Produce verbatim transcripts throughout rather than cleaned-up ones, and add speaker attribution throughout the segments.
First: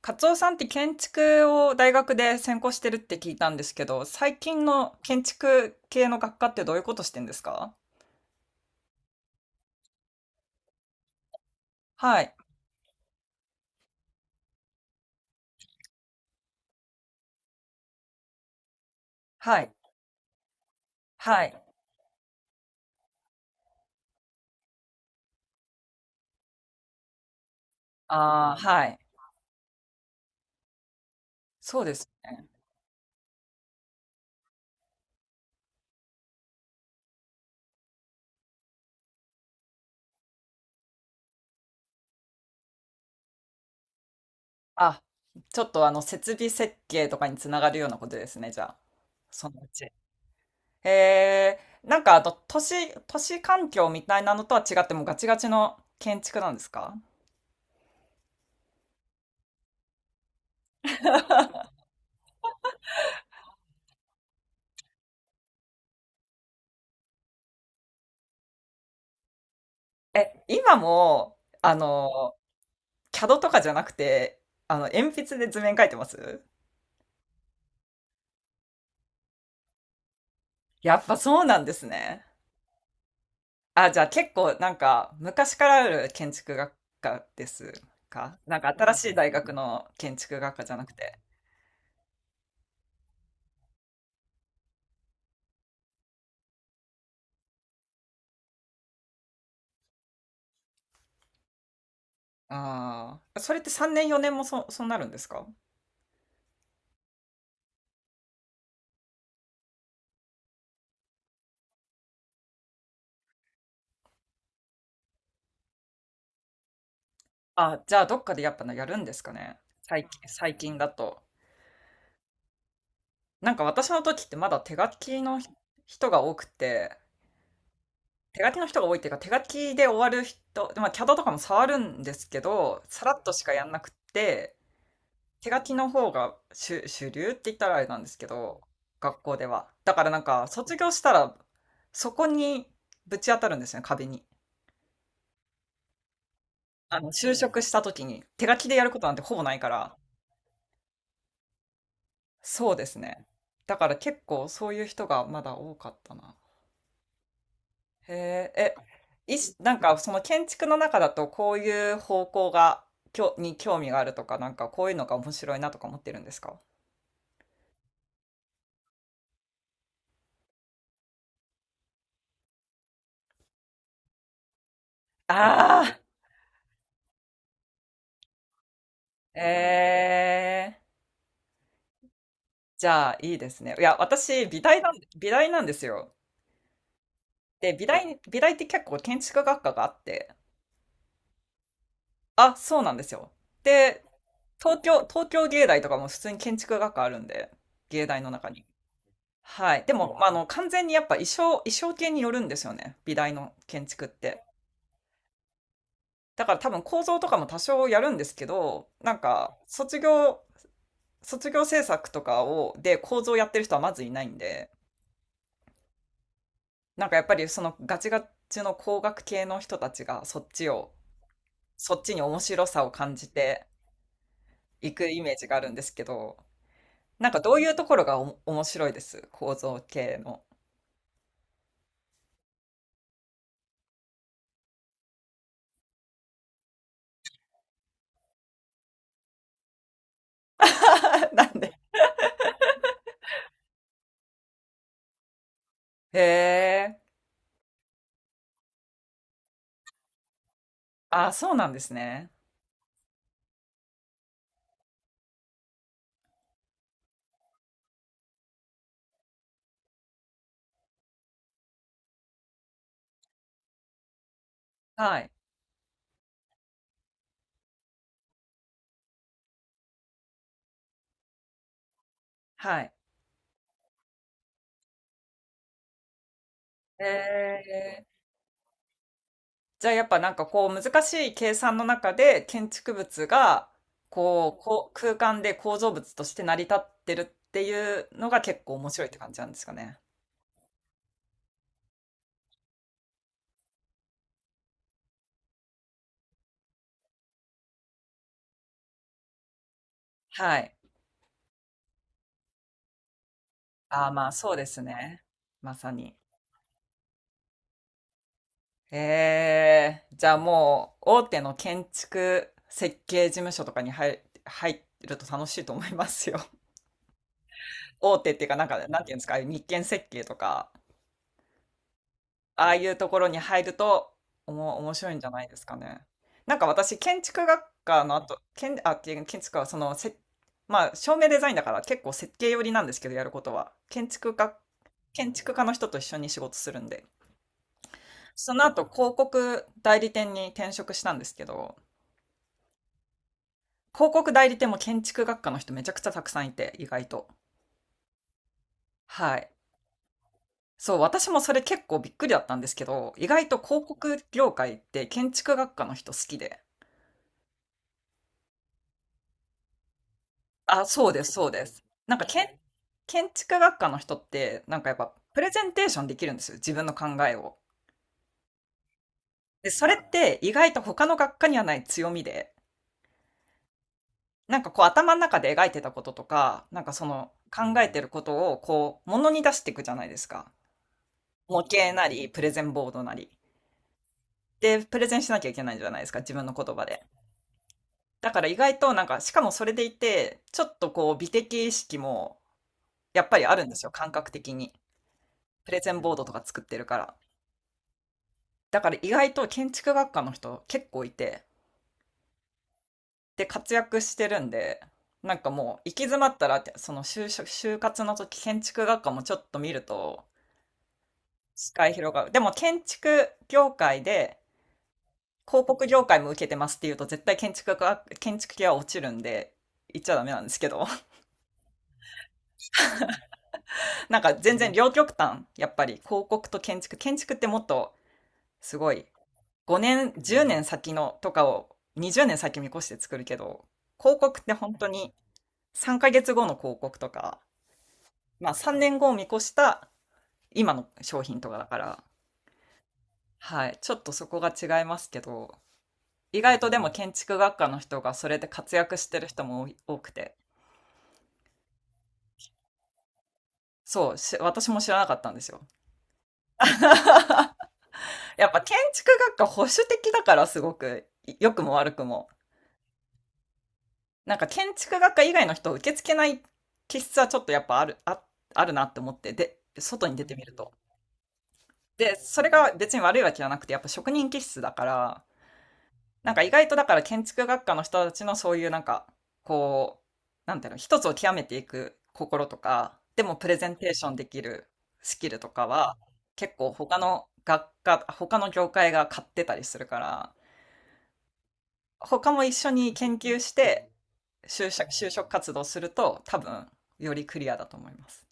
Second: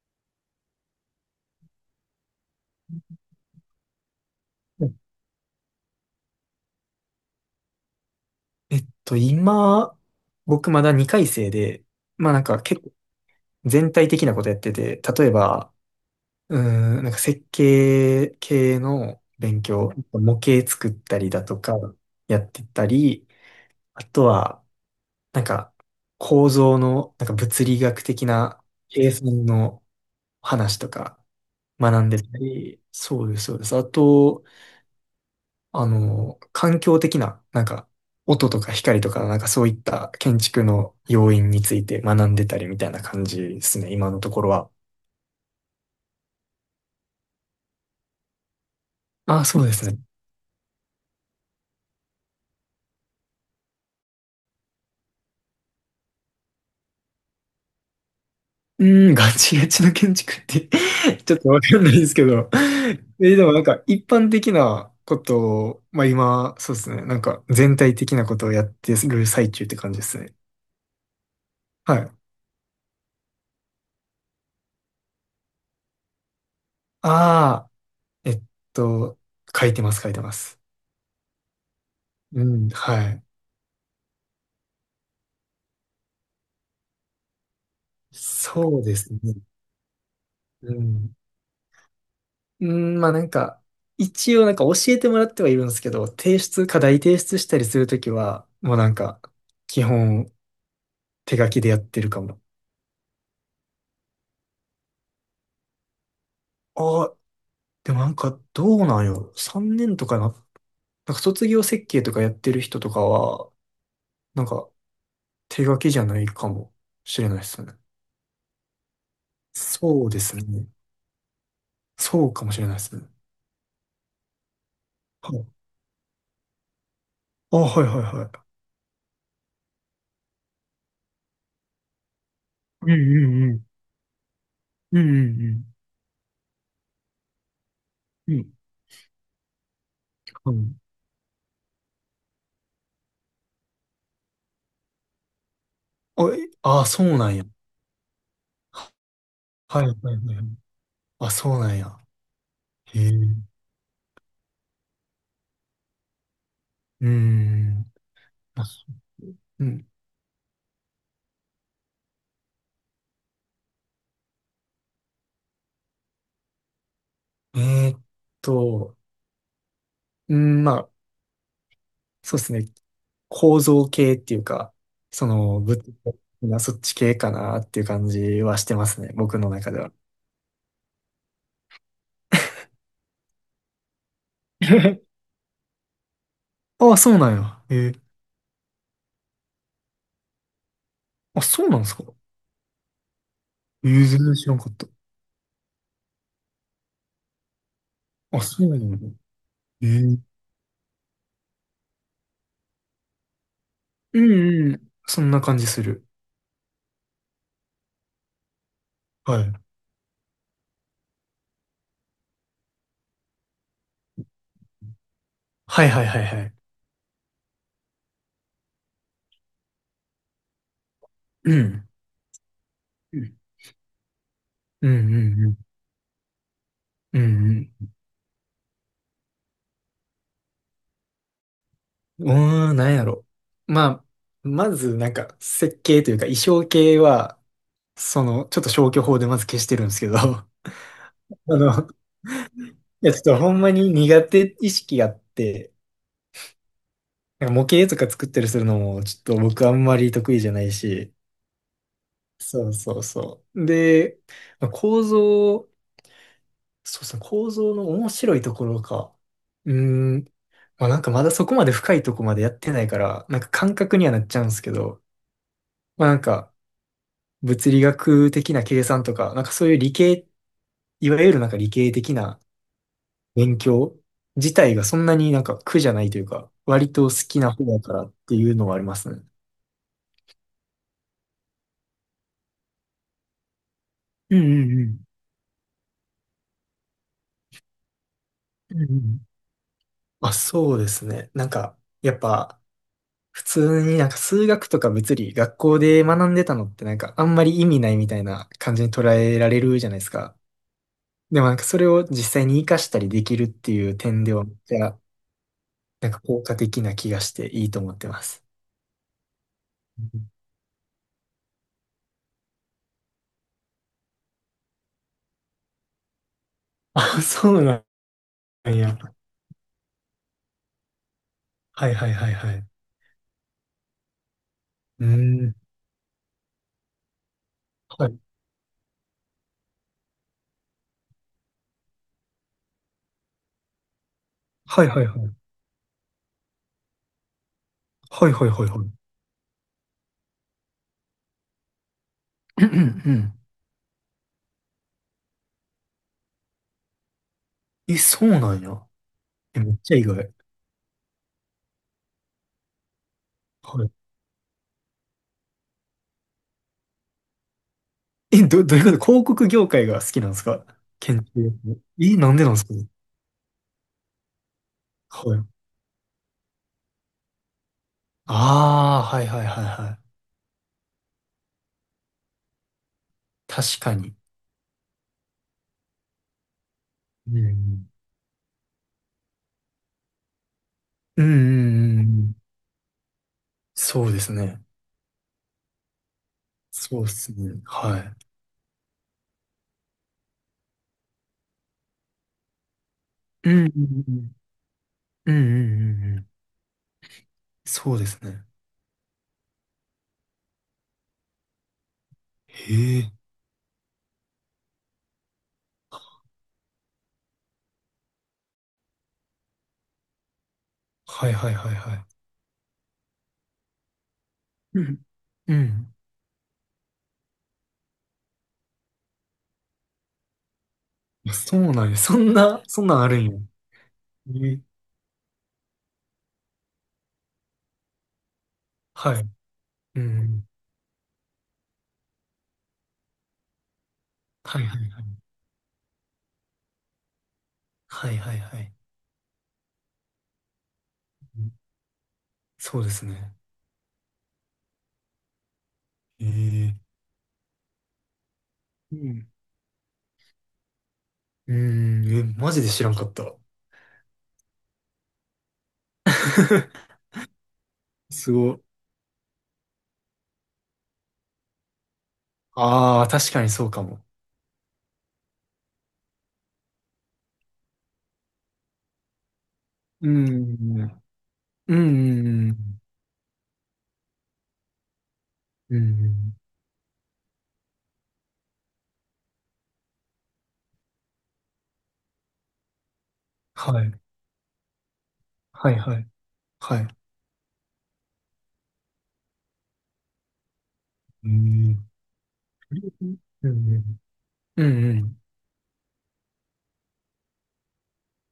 Speaker 1: カツオさんって建築を大学で専攻してるって聞いたんですけど、最近
Speaker 2: え
Speaker 1: の建築系の学科ってどういうことしてんですか？
Speaker 2: っと、今、僕まだにかい生で、
Speaker 1: は
Speaker 2: まあ
Speaker 1: い、
Speaker 2: なんか結構全体的なことやってて、例えば、うーん、なんか設計系の
Speaker 1: は
Speaker 2: 勉
Speaker 1: い、
Speaker 2: 強、模型作ったり
Speaker 1: は
Speaker 2: だと
Speaker 1: い。
Speaker 2: かやってたり、あとは、なんか構造の、なんか物理学的
Speaker 1: ああ、
Speaker 2: な
Speaker 1: はい。
Speaker 2: 計算の話とか
Speaker 1: そうで
Speaker 2: 学ん
Speaker 1: す
Speaker 2: でた
Speaker 1: ね。
Speaker 2: り、そうです、そうです。あと、あの、環境的な、なんか、音とか光とか、なんかそういった建築の要因について学んでたりみたいな感じですね、今のところは。
Speaker 1: あ、ちょっとあの、設備設計とかにつながるようなことですね、じゃあ。
Speaker 2: あ、
Speaker 1: そ
Speaker 2: そ
Speaker 1: の
Speaker 2: う
Speaker 1: う
Speaker 2: で
Speaker 1: ち。
Speaker 2: すね。
Speaker 1: ええ、なんかあと、都市、都市環境みたいなのとは違ってもうガチガチの建築なんですか？
Speaker 2: うん、ガチガチの建築って ちょっとわかんないですけど。え、でもなんか一般的なことを、まあ今、そうですね、なんか全体的なことをやってる最中って感じですね。
Speaker 1: え、今も、あ
Speaker 2: はい。
Speaker 1: の、キャド とかじゃなくて、あの、鉛筆で図面描いてます？
Speaker 2: ああ、えっと、書いてます、書いてます。
Speaker 1: やっぱそうなんですね。
Speaker 2: うん、はい。
Speaker 1: あ、じゃあ結構なんか昔からある建築学科ですか？なんか
Speaker 2: そう
Speaker 1: 新
Speaker 2: で
Speaker 1: し
Speaker 2: す
Speaker 1: い大
Speaker 2: ね。
Speaker 1: 学の建築学科じ
Speaker 2: う
Speaker 1: ゃなく
Speaker 2: ん。
Speaker 1: て。
Speaker 2: うん、まあなんか、一応なんか教えてもらってはいるんですけど、提出、課題提出したりするときは、もうなんか、基本手書きでやってるかも。
Speaker 1: ああ、それってさんねんよねんもそ、そうなるんですか？
Speaker 2: ああ、でもなんかどうなんよ。さんねんとかな、なんか卒業設計とかやってる人とかは、なんか手書きじゃないかもしれないですね。
Speaker 1: あ、じゃあどっかでやっぱやるんですかね。最
Speaker 2: そう
Speaker 1: 近、
Speaker 2: です
Speaker 1: 最
Speaker 2: ね。
Speaker 1: 近だと。
Speaker 2: そうかもしれないですね。
Speaker 1: なんか私の時ってまだ手書き
Speaker 2: は
Speaker 1: の
Speaker 2: い。
Speaker 1: 人が多くて、
Speaker 2: あ、はいはいは
Speaker 1: 手書
Speaker 2: い。
Speaker 1: きの人が多いっていうか手書きで終わる人、まあキャドとかも触るんですけど、
Speaker 2: うんう
Speaker 1: さらっとし
Speaker 2: ん
Speaker 1: か
Speaker 2: う
Speaker 1: や
Speaker 2: ん。
Speaker 1: んなくて、
Speaker 2: うんう
Speaker 1: 手書き
Speaker 2: ん
Speaker 1: の方が主、主流って言ったらあれなんですけ
Speaker 2: うん。
Speaker 1: ど、学校では。だからなんか、
Speaker 2: うん。う
Speaker 1: 卒
Speaker 2: ん。
Speaker 1: 業したら、そこにぶち当たるんですよね、壁に。
Speaker 2: あ、えあ、
Speaker 1: あ
Speaker 2: そ
Speaker 1: の、
Speaker 2: うな
Speaker 1: 就
Speaker 2: んや。
Speaker 1: 職した時に、手書きでやることなんてほぼないか
Speaker 2: はいは
Speaker 1: ら。
Speaker 2: いはいはい。あ、そうなんや。
Speaker 1: そうです
Speaker 2: へえ。
Speaker 1: ね。
Speaker 2: う
Speaker 1: だから結構そういう人がまだ多かったな。
Speaker 2: ーん。
Speaker 1: へ
Speaker 2: まあ、
Speaker 1: え、え、いし、
Speaker 2: う
Speaker 1: なん
Speaker 2: ん。
Speaker 1: かその建築の中だとこういう方向が、きょ、に興味があるとか、なんかこういうのが面白いなとか思ってるんですか？
Speaker 2: えーっと、うん、まあ、そうですね。構造系っていうか、その、物理
Speaker 1: ああ
Speaker 2: 的なそっち系かなっていう感じはしてますね。
Speaker 1: ー、
Speaker 2: 僕の中で
Speaker 1: え
Speaker 2: は。
Speaker 1: え、じゃあ、いいですね。いや、私、美大なん、美大なんですよ。
Speaker 2: あ、そうなんや。
Speaker 1: で、
Speaker 2: え
Speaker 1: 美
Speaker 2: ー、
Speaker 1: 大、美大って結構建築学科があって、
Speaker 2: あ、そうなんですか。
Speaker 1: あ、そうなんですよ。
Speaker 2: えー、
Speaker 1: で、
Speaker 2: 全然知らんかっ
Speaker 1: 東
Speaker 2: た。
Speaker 1: 京、東京芸大とかも普通に建築学科あるんで、芸大の
Speaker 2: あ、
Speaker 1: 中に。
Speaker 2: そうなんや。
Speaker 1: はい。
Speaker 2: え
Speaker 1: でも、
Speaker 2: ー、
Speaker 1: まあ、あの、完全にやっぱ衣装、衣装系によるんですよね。美大の建築っ
Speaker 2: うん
Speaker 1: て。
Speaker 2: うん。そんな感じする。
Speaker 1: だから多分構造とかも多少やるんですけど、なん
Speaker 2: はい。
Speaker 1: か、卒業、卒業制作とかを、で構造やってる人はまずいないんで、
Speaker 2: はいはいはいはい。
Speaker 1: なんかやっぱりそのガチガチの工学系の人たちがそっちを、
Speaker 2: うん。
Speaker 1: そっちに面白さを感
Speaker 2: う
Speaker 1: じ
Speaker 2: ん
Speaker 1: て
Speaker 2: う
Speaker 1: いく
Speaker 2: ん
Speaker 1: イメージ
Speaker 2: う
Speaker 1: が
Speaker 2: ん。
Speaker 1: あるんですけど、
Speaker 2: うん
Speaker 1: なんかどういう
Speaker 2: う
Speaker 1: と
Speaker 2: ん
Speaker 1: ころがお面白いです構造系の？
Speaker 2: うーん、なんやろ。まあ、まず、なんか、設計というか、衣装系は、その、ちょっと消去法でまず消してるんですけど、あ
Speaker 1: なんで。
Speaker 2: の、いや、ちょっとほんまに苦手意識があって、
Speaker 1: へえ。
Speaker 2: なんか模型とか作ったりするのも、ちょっと僕あんまり得意じゃないし、
Speaker 1: あ、そうなんですね。
Speaker 2: そうそうそう。で、まあ構造、そうそう、構造の面白いところか。うーん、まあなんかまだそこまで深いとこまでやってないから、なんか感覚にはなっちゃうんですけど、
Speaker 1: はい。
Speaker 2: まあなんか、物理学的な計算とか、なんかそういう理系、いわゆるなんか理系的な
Speaker 1: はい。
Speaker 2: 勉強自体がそんなになんか苦じゃないというか、割と
Speaker 1: へ
Speaker 2: 好きな方だから
Speaker 1: え。
Speaker 2: っていうのはありますね。
Speaker 1: じゃあやっぱなんかこう難しい計算の中で建築物が
Speaker 2: うん
Speaker 1: こう、
Speaker 2: うんう
Speaker 1: こう
Speaker 2: ん。
Speaker 1: 空間で構造物として成り立ってるっていうのが結構
Speaker 2: うんう
Speaker 1: 面白いって
Speaker 2: ん。
Speaker 1: 感じなんですかね。
Speaker 2: まあそうですね。なんか、やっぱ、普通になんか数学とか物理、学校で学んでたのってなんかあんまり意味ないみたいな感じに捉えられるじゃないですか。
Speaker 1: はい。
Speaker 2: でもなんかそれを実際に活かしたりできるっていう
Speaker 1: ああ、
Speaker 2: 点
Speaker 1: まあ
Speaker 2: では、め
Speaker 1: そ
Speaker 2: っ
Speaker 1: うで
Speaker 2: ち
Speaker 1: す
Speaker 2: ゃ
Speaker 1: ね。まさ
Speaker 2: なん
Speaker 1: に。
Speaker 2: か効果的な気がしていいと思ってます。
Speaker 1: ええ、じゃあもう大手の建築設計事務所とかに入、入ると楽しいと思いますよ。
Speaker 2: あ、そうな
Speaker 1: 大手っていうか、なん
Speaker 2: ん
Speaker 1: か、
Speaker 2: や。
Speaker 1: なんていうんですか、日建設計とか、
Speaker 2: はいはいはいはい。
Speaker 1: あ
Speaker 2: う
Speaker 1: あいうところに入るとおも面
Speaker 2: ー
Speaker 1: 白いんじゃない
Speaker 2: ん。
Speaker 1: ですかね。なんか私建築学科
Speaker 2: は
Speaker 1: の
Speaker 2: い。
Speaker 1: 後、建、あ、建建築はそのせ、まあ照明デザインだから結構設計寄りなんですけどやることは建築学、
Speaker 2: はいはいは
Speaker 1: 建
Speaker 2: い。
Speaker 1: 築家の人と一緒に仕事するんで、
Speaker 2: はいはい
Speaker 1: その
Speaker 2: はいは
Speaker 1: 後
Speaker 2: い。
Speaker 1: 広告代理店に転職したんですけど、
Speaker 2: うんうん。
Speaker 1: 広告代理店も建築学科の人めちゃくちゃたくさんいて意外と。
Speaker 2: え、そうなんや。
Speaker 1: はい。
Speaker 2: え、めっちゃ意外。
Speaker 1: そう、私もそれ結構びっくりだったんですけど、意外と
Speaker 2: は
Speaker 1: 広
Speaker 2: い。
Speaker 1: 告業界って建築学科の人好きで。
Speaker 2: え、ど、どういうこと広告業界が好きなんですか？
Speaker 1: あ、そうで
Speaker 2: 建
Speaker 1: す、そう
Speaker 2: 築。
Speaker 1: です。な
Speaker 2: え、
Speaker 1: んか、け
Speaker 2: なんでなん
Speaker 1: 建ん
Speaker 2: ですか？
Speaker 1: 建築学科の人って、なんかやっぱ、
Speaker 2: は
Speaker 1: プ
Speaker 2: い。
Speaker 1: レゼンテーションできるんですよ、自分の考えを。
Speaker 2: ああ、はいはいはい
Speaker 1: で、そ
Speaker 2: は
Speaker 1: れ
Speaker 2: い。
Speaker 1: って意外と他の学科にはない強みで、
Speaker 2: 確かに。
Speaker 1: なんかこう頭の中で描いてたこととか、なんかそ
Speaker 2: う
Speaker 1: の考
Speaker 2: ん。
Speaker 1: えてることをこう、ものに出していくじゃないですか。
Speaker 2: うんう
Speaker 1: 模型
Speaker 2: んうんう
Speaker 1: なり、
Speaker 2: ん、
Speaker 1: プレゼンボードなり。
Speaker 2: そうですね。
Speaker 1: で、プレゼンしなきゃいけないじゃないですか、自分の言葉
Speaker 2: そ
Speaker 1: で。
Speaker 2: うですね。はい。
Speaker 1: だから意外となんか、しかもそれでいて、ちょっとこう、美的意識もやっぱり
Speaker 2: う
Speaker 1: ある
Speaker 2: ん
Speaker 1: んで
Speaker 2: う
Speaker 1: すよ、感覚
Speaker 2: ん
Speaker 1: 的に。
Speaker 2: うん。うん
Speaker 1: プ
Speaker 2: う
Speaker 1: レゼン
Speaker 2: んう
Speaker 1: ボー
Speaker 2: んう
Speaker 1: ド
Speaker 2: ん。
Speaker 1: とか作ってるから。
Speaker 2: そうですね。
Speaker 1: だから意外と建築学科の人結構いて、
Speaker 2: へえ。
Speaker 1: で、活躍してるんで、なんかもう行き詰まったらその就職、就活の時建築学科もちょっと見ると
Speaker 2: はいはいは
Speaker 1: 視
Speaker 2: い
Speaker 1: 界
Speaker 2: はい。
Speaker 1: 広がる。でも建築業界で
Speaker 2: うん。う
Speaker 1: 広告
Speaker 2: ん。
Speaker 1: 業界も受けてますっていうと絶対建築学、建築系は落ちるんで、言っちゃダメなんですけど
Speaker 2: あ、そうなんや。そんな、そんなんあるんや。
Speaker 1: なんか全
Speaker 2: え、
Speaker 1: 然両極端、やっぱり広告と建築、建築ってもっとすごい
Speaker 2: はい。う
Speaker 1: ごねん、10
Speaker 2: ん。
Speaker 1: 年先のとかをにじゅうねん先見越して作るけど、広告って
Speaker 2: はい
Speaker 1: 本
Speaker 2: はい
Speaker 1: 当
Speaker 2: は
Speaker 1: に
Speaker 2: い。
Speaker 1: さんかげつごの広告とか、
Speaker 2: はいはい
Speaker 1: まあ
Speaker 2: はい。
Speaker 1: さんねんごを見越した今の商品
Speaker 2: う
Speaker 1: と
Speaker 2: ん、
Speaker 1: かだから、
Speaker 2: そうですね。
Speaker 1: はい、ちょっとそこが違いますけど、
Speaker 2: え
Speaker 1: 意外とでも
Speaker 2: え。
Speaker 1: 建築学科の人がそれで活躍
Speaker 2: う
Speaker 1: して
Speaker 2: ん。
Speaker 1: る人も多くて、
Speaker 2: うん。え、マジで知らんかった。
Speaker 1: そう、し私も知らなかったんですよ。
Speaker 2: す
Speaker 1: や
Speaker 2: ご
Speaker 1: っぱ
Speaker 2: い。
Speaker 1: 建築学科保守的だからすごく、良くも悪くも。
Speaker 2: ああ、確かにそうかも。
Speaker 1: なんか建築学科以外の人を受け付けない気質はちょっとやっぱある、あ、あるなって思って、で、外
Speaker 2: う
Speaker 1: に出てみると。
Speaker 2: ん。うん。
Speaker 1: で、それ
Speaker 2: う
Speaker 1: が
Speaker 2: ん。
Speaker 1: 別に悪いわけじゃなくて、やっぱ職人気質だから、
Speaker 2: う
Speaker 1: なん
Speaker 2: ん。
Speaker 1: か意外とだから建築学科の人たちのそういうなんか、こう、なんていうの、一つを極めていく心とか、でもプレゼ
Speaker 2: は
Speaker 1: ンテ
Speaker 2: い。
Speaker 1: ーションできるスキルとか
Speaker 2: はい
Speaker 1: は、
Speaker 2: はい。
Speaker 1: 結構
Speaker 2: はい。
Speaker 1: 他の学科、他の業界が買ってたりするから、
Speaker 2: うん。
Speaker 1: 他も一緒に
Speaker 2: う
Speaker 1: 研
Speaker 2: ん。
Speaker 1: 究して
Speaker 2: うん。
Speaker 1: 就職、
Speaker 2: う
Speaker 1: 就
Speaker 2: ん。
Speaker 1: 職活動すると多分よりクリアだと思います。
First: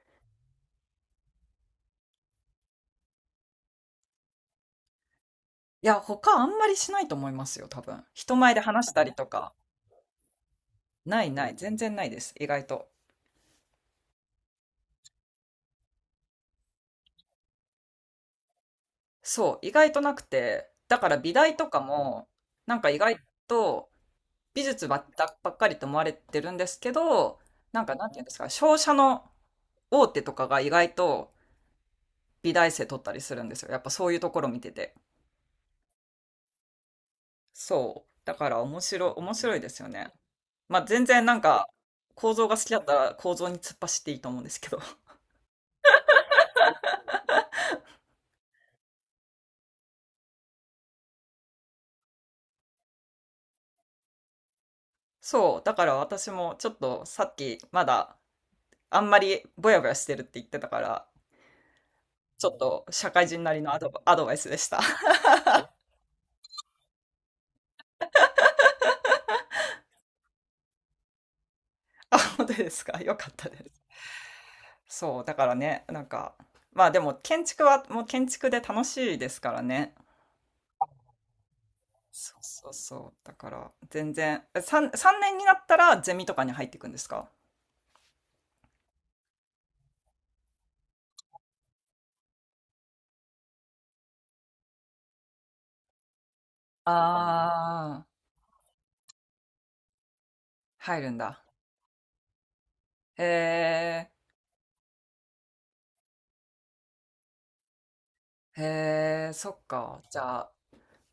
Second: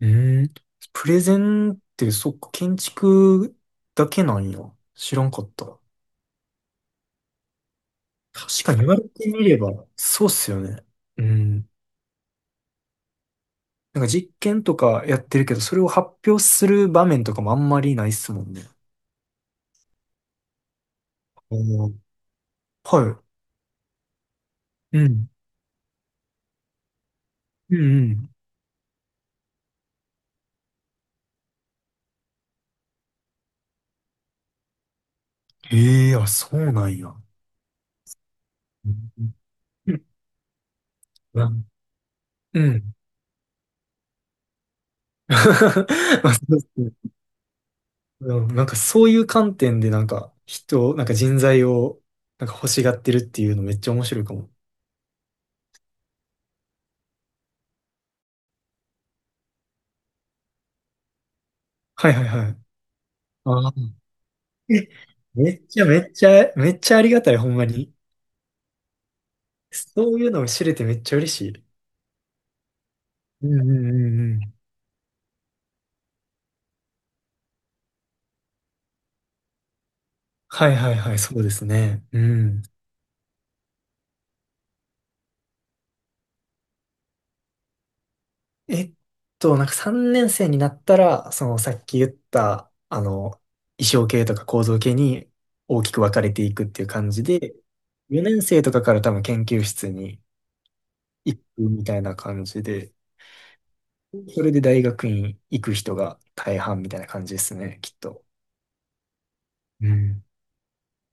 Speaker 2: うーん。プレゼンって、そっか、建築だけなんや。知らんかった。
Speaker 1: いや、他あんまりしないと思いますよ、多分。人前で
Speaker 2: 確かに
Speaker 1: 話
Speaker 2: 言
Speaker 1: し
Speaker 2: われ
Speaker 1: たりと
Speaker 2: てみ
Speaker 1: か。
Speaker 2: れば、そうっすよね。う
Speaker 1: ないない、
Speaker 2: ん。
Speaker 1: 全然ないです、意外と。
Speaker 2: なんか実験とかやってるけど、それを発表する場面とかもあんまりないっすもんね。
Speaker 1: そう、意外となくて、だから美大
Speaker 2: お、
Speaker 1: とか
Speaker 2: ー
Speaker 1: も、なんか意外
Speaker 2: は
Speaker 1: と美術ば
Speaker 2: い。う
Speaker 1: っ
Speaker 2: ん。
Speaker 1: かばっかりと思われてるんですけど、
Speaker 2: うん
Speaker 1: なんか
Speaker 2: う
Speaker 1: なんていうんで
Speaker 2: ん。
Speaker 1: すか、商社の大手とかが意外と美大生取ったりするんですよ。やっぱそういうところ見てて。
Speaker 2: ええ、あ、そうなんや。う
Speaker 1: そう。だから面
Speaker 2: ん
Speaker 1: 白い、
Speaker 2: うん
Speaker 1: 面白いですよね。まあ全然なん
Speaker 2: うん
Speaker 1: か構造が
Speaker 2: う
Speaker 1: 好きだった
Speaker 2: ん。
Speaker 1: ら構造に突っ走っていいと思うんですけど。
Speaker 2: まあそうっすね。うん、なんかそういう観点でなんか人、なんか人材をなんか欲しがってるっていうのめっちゃ面白いかも。
Speaker 1: そう。だから私もちょっとさっきまだあんまりぼやぼやしてるって言ってたから、
Speaker 2: はいはい
Speaker 1: ち
Speaker 2: は
Speaker 1: ょ
Speaker 2: い。
Speaker 1: っと社会人なり
Speaker 2: あ
Speaker 1: の
Speaker 2: あ。
Speaker 1: アドバ、アドバイスでした。
Speaker 2: え、めっちゃめっちゃ、めっちゃありがたい、ほんまに。そういうのを知れてめっちゃ嬉しい。
Speaker 1: あ、本当ですか。よかっ
Speaker 2: う
Speaker 1: た
Speaker 2: ん
Speaker 1: で
Speaker 2: うん
Speaker 1: す。
Speaker 2: うんうん。
Speaker 1: そう、だからね、なんか、まあでも建築はもう建築で楽しいですからね。
Speaker 2: はいはいはい、そうですね。う
Speaker 1: そう
Speaker 2: ん。
Speaker 1: そうそう。だから全然、さん、さんねんになったらゼミとかに入っていくんですか？
Speaker 2: えっと、なんかさんねん生になったら、そのさっき言った、あの、衣装系とか構造系に大きく分かれていくっていう感じで、
Speaker 1: ああー、
Speaker 2: よねん生とかから多分研究室に
Speaker 1: 入るん
Speaker 2: 行
Speaker 1: だ。
Speaker 2: くみたいな感じで、
Speaker 1: へえ、
Speaker 2: それで大学院行く人が大半みたいな感じですね、きっと。
Speaker 1: へえ、そっ
Speaker 2: う
Speaker 1: か。じ
Speaker 2: ん、
Speaker 1: ゃあ、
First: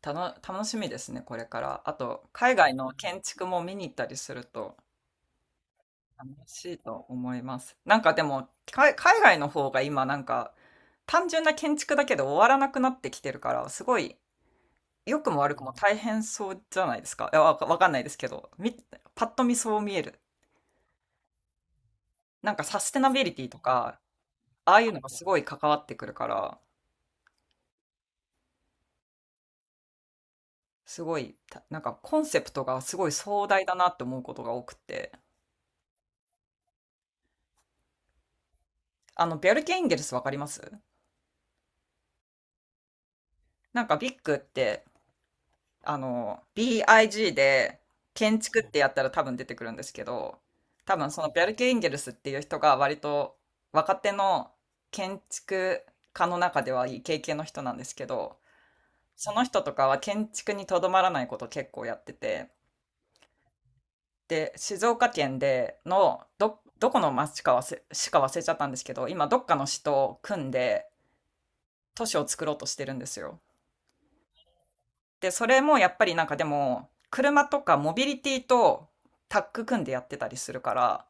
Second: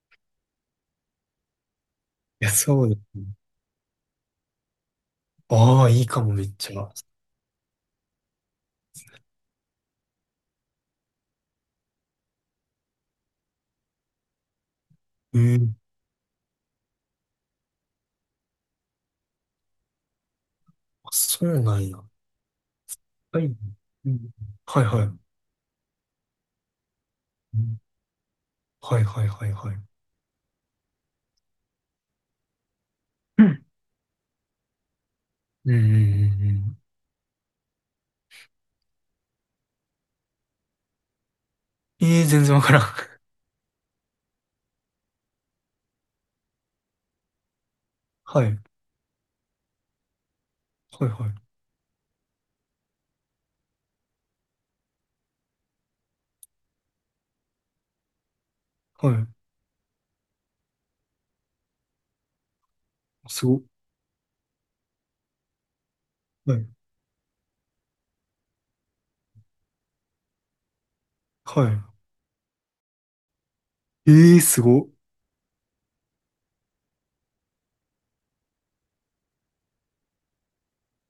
Speaker 1: たの、楽しみですね、これから。あと、
Speaker 2: いや、
Speaker 1: 海外
Speaker 2: そう
Speaker 1: の
Speaker 2: で
Speaker 1: 建
Speaker 2: す。
Speaker 1: 築も見に行ったりすると
Speaker 2: ああ、いいか
Speaker 1: 楽
Speaker 2: も、めっ
Speaker 1: し
Speaker 2: ち
Speaker 1: い
Speaker 2: ゃ。
Speaker 1: と思います。なんかでも、か海外の方が今なんか、単純な建築だけで終わらなくなってきてるから、すごい、良く
Speaker 2: う
Speaker 1: も悪くも
Speaker 2: ん。
Speaker 1: 大変そうじゃないですか。いや、わか、わかんないですけど、み、パッと見そう見える。
Speaker 2: あ、そうなんや。
Speaker 1: なんかサステナビリ
Speaker 2: は
Speaker 1: テ
Speaker 2: い。
Speaker 1: ィとか、
Speaker 2: うん。
Speaker 1: ああ
Speaker 2: はい
Speaker 1: いう
Speaker 2: は
Speaker 1: の
Speaker 2: い。
Speaker 1: が
Speaker 2: う
Speaker 1: すごい関わってくるから、
Speaker 2: ん、はいはいはいはい。
Speaker 1: すごい、たなんかコンセプトがすごい
Speaker 2: う
Speaker 1: 壮
Speaker 2: ん。
Speaker 1: 大だなって思うことが多くて。
Speaker 2: うんうんうん
Speaker 1: あの、ビャルケ・インゲルスわかります？
Speaker 2: うん。ええー、全然わからん。
Speaker 1: なんかビッグってあの、ビッグ で建
Speaker 2: はい。
Speaker 1: 築ってやったら多分出てくるんですけど、多
Speaker 2: はい
Speaker 1: 分そ
Speaker 2: は
Speaker 1: の
Speaker 2: い。
Speaker 1: ベルケ・インゲルスっていう人が割と若手の建築家の中ではいい経験の人なんですけど、
Speaker 2: は
Speaker 1: そ
Speaker 2: い。
Speaker 1: の人とかは建築にとどまらないことを結構やってて、
Speaker 2: すご。
Speaker 1: で、静岡県での
Speaker 2: は
Speaker 1: ど、
Speaker 2: い。
Speaker 1: どこの町かわせ市か忘れちゃったんですけど、今どっかの市と組んで
Speaker 2: は
Speaker 1: 都市を作ろうとしてるんですよ。
Speaker 2: い。ええー、すご。
Speaker 1: で、それもやっぱりなんかでも、車とかモビリティとタッグ組んでやってたりするから、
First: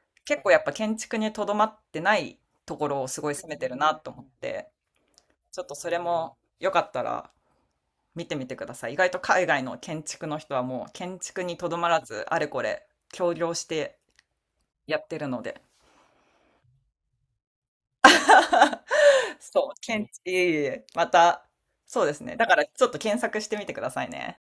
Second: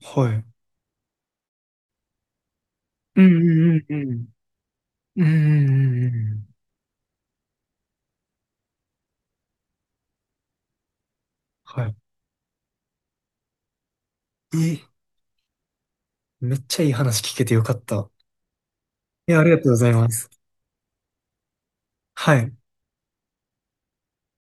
Speaker 2: は
Speaker 1: 結
Speaker 2: い。
Speaker 1: 構やっぱ建築にとどまってないところをす
Speaker 2: う
Speaker 1: ごい攻めてる
Speaker 2: んうん
Speaker 1: な
Speaker 2: う
Speaker 1: と
Speaker 2: んう
Speaker 1: 思っ
Speaker 2: ん。
Speaker 1: て、
Speaker 2: うんう
Speaker 1: ちょっとそれ
Speaker 2: んうん
Speaker 1: も
Speaker 2: うん。
Speaker 1: よかったら見てみてください。意外と海外の建築の人はもう建築にとど
Speaker 2: は
Speaker 1: ま
Speaker 2: い。
Speaker 1: らず、あれこれ協業して
Speaker 2: えー、
Speaker 1: やってるので。
Speaker 2: めっちゃいい話聞けてよかった。い や、ありがとう
Speaker 1: そ
Speaker 2: ご
Speaker 1: う、
Speaker 2: ざい
Speaker 1: 建
Speaker 2: ま
Speaker 1: 築、
Speaker 2: す。
Speaker 1: いえいえ、また、そうですね。
Speaker 2: は
Speaker 1: だ
Speaker 2: い。
Speaker 1: からちょっと検索してみてくださいね。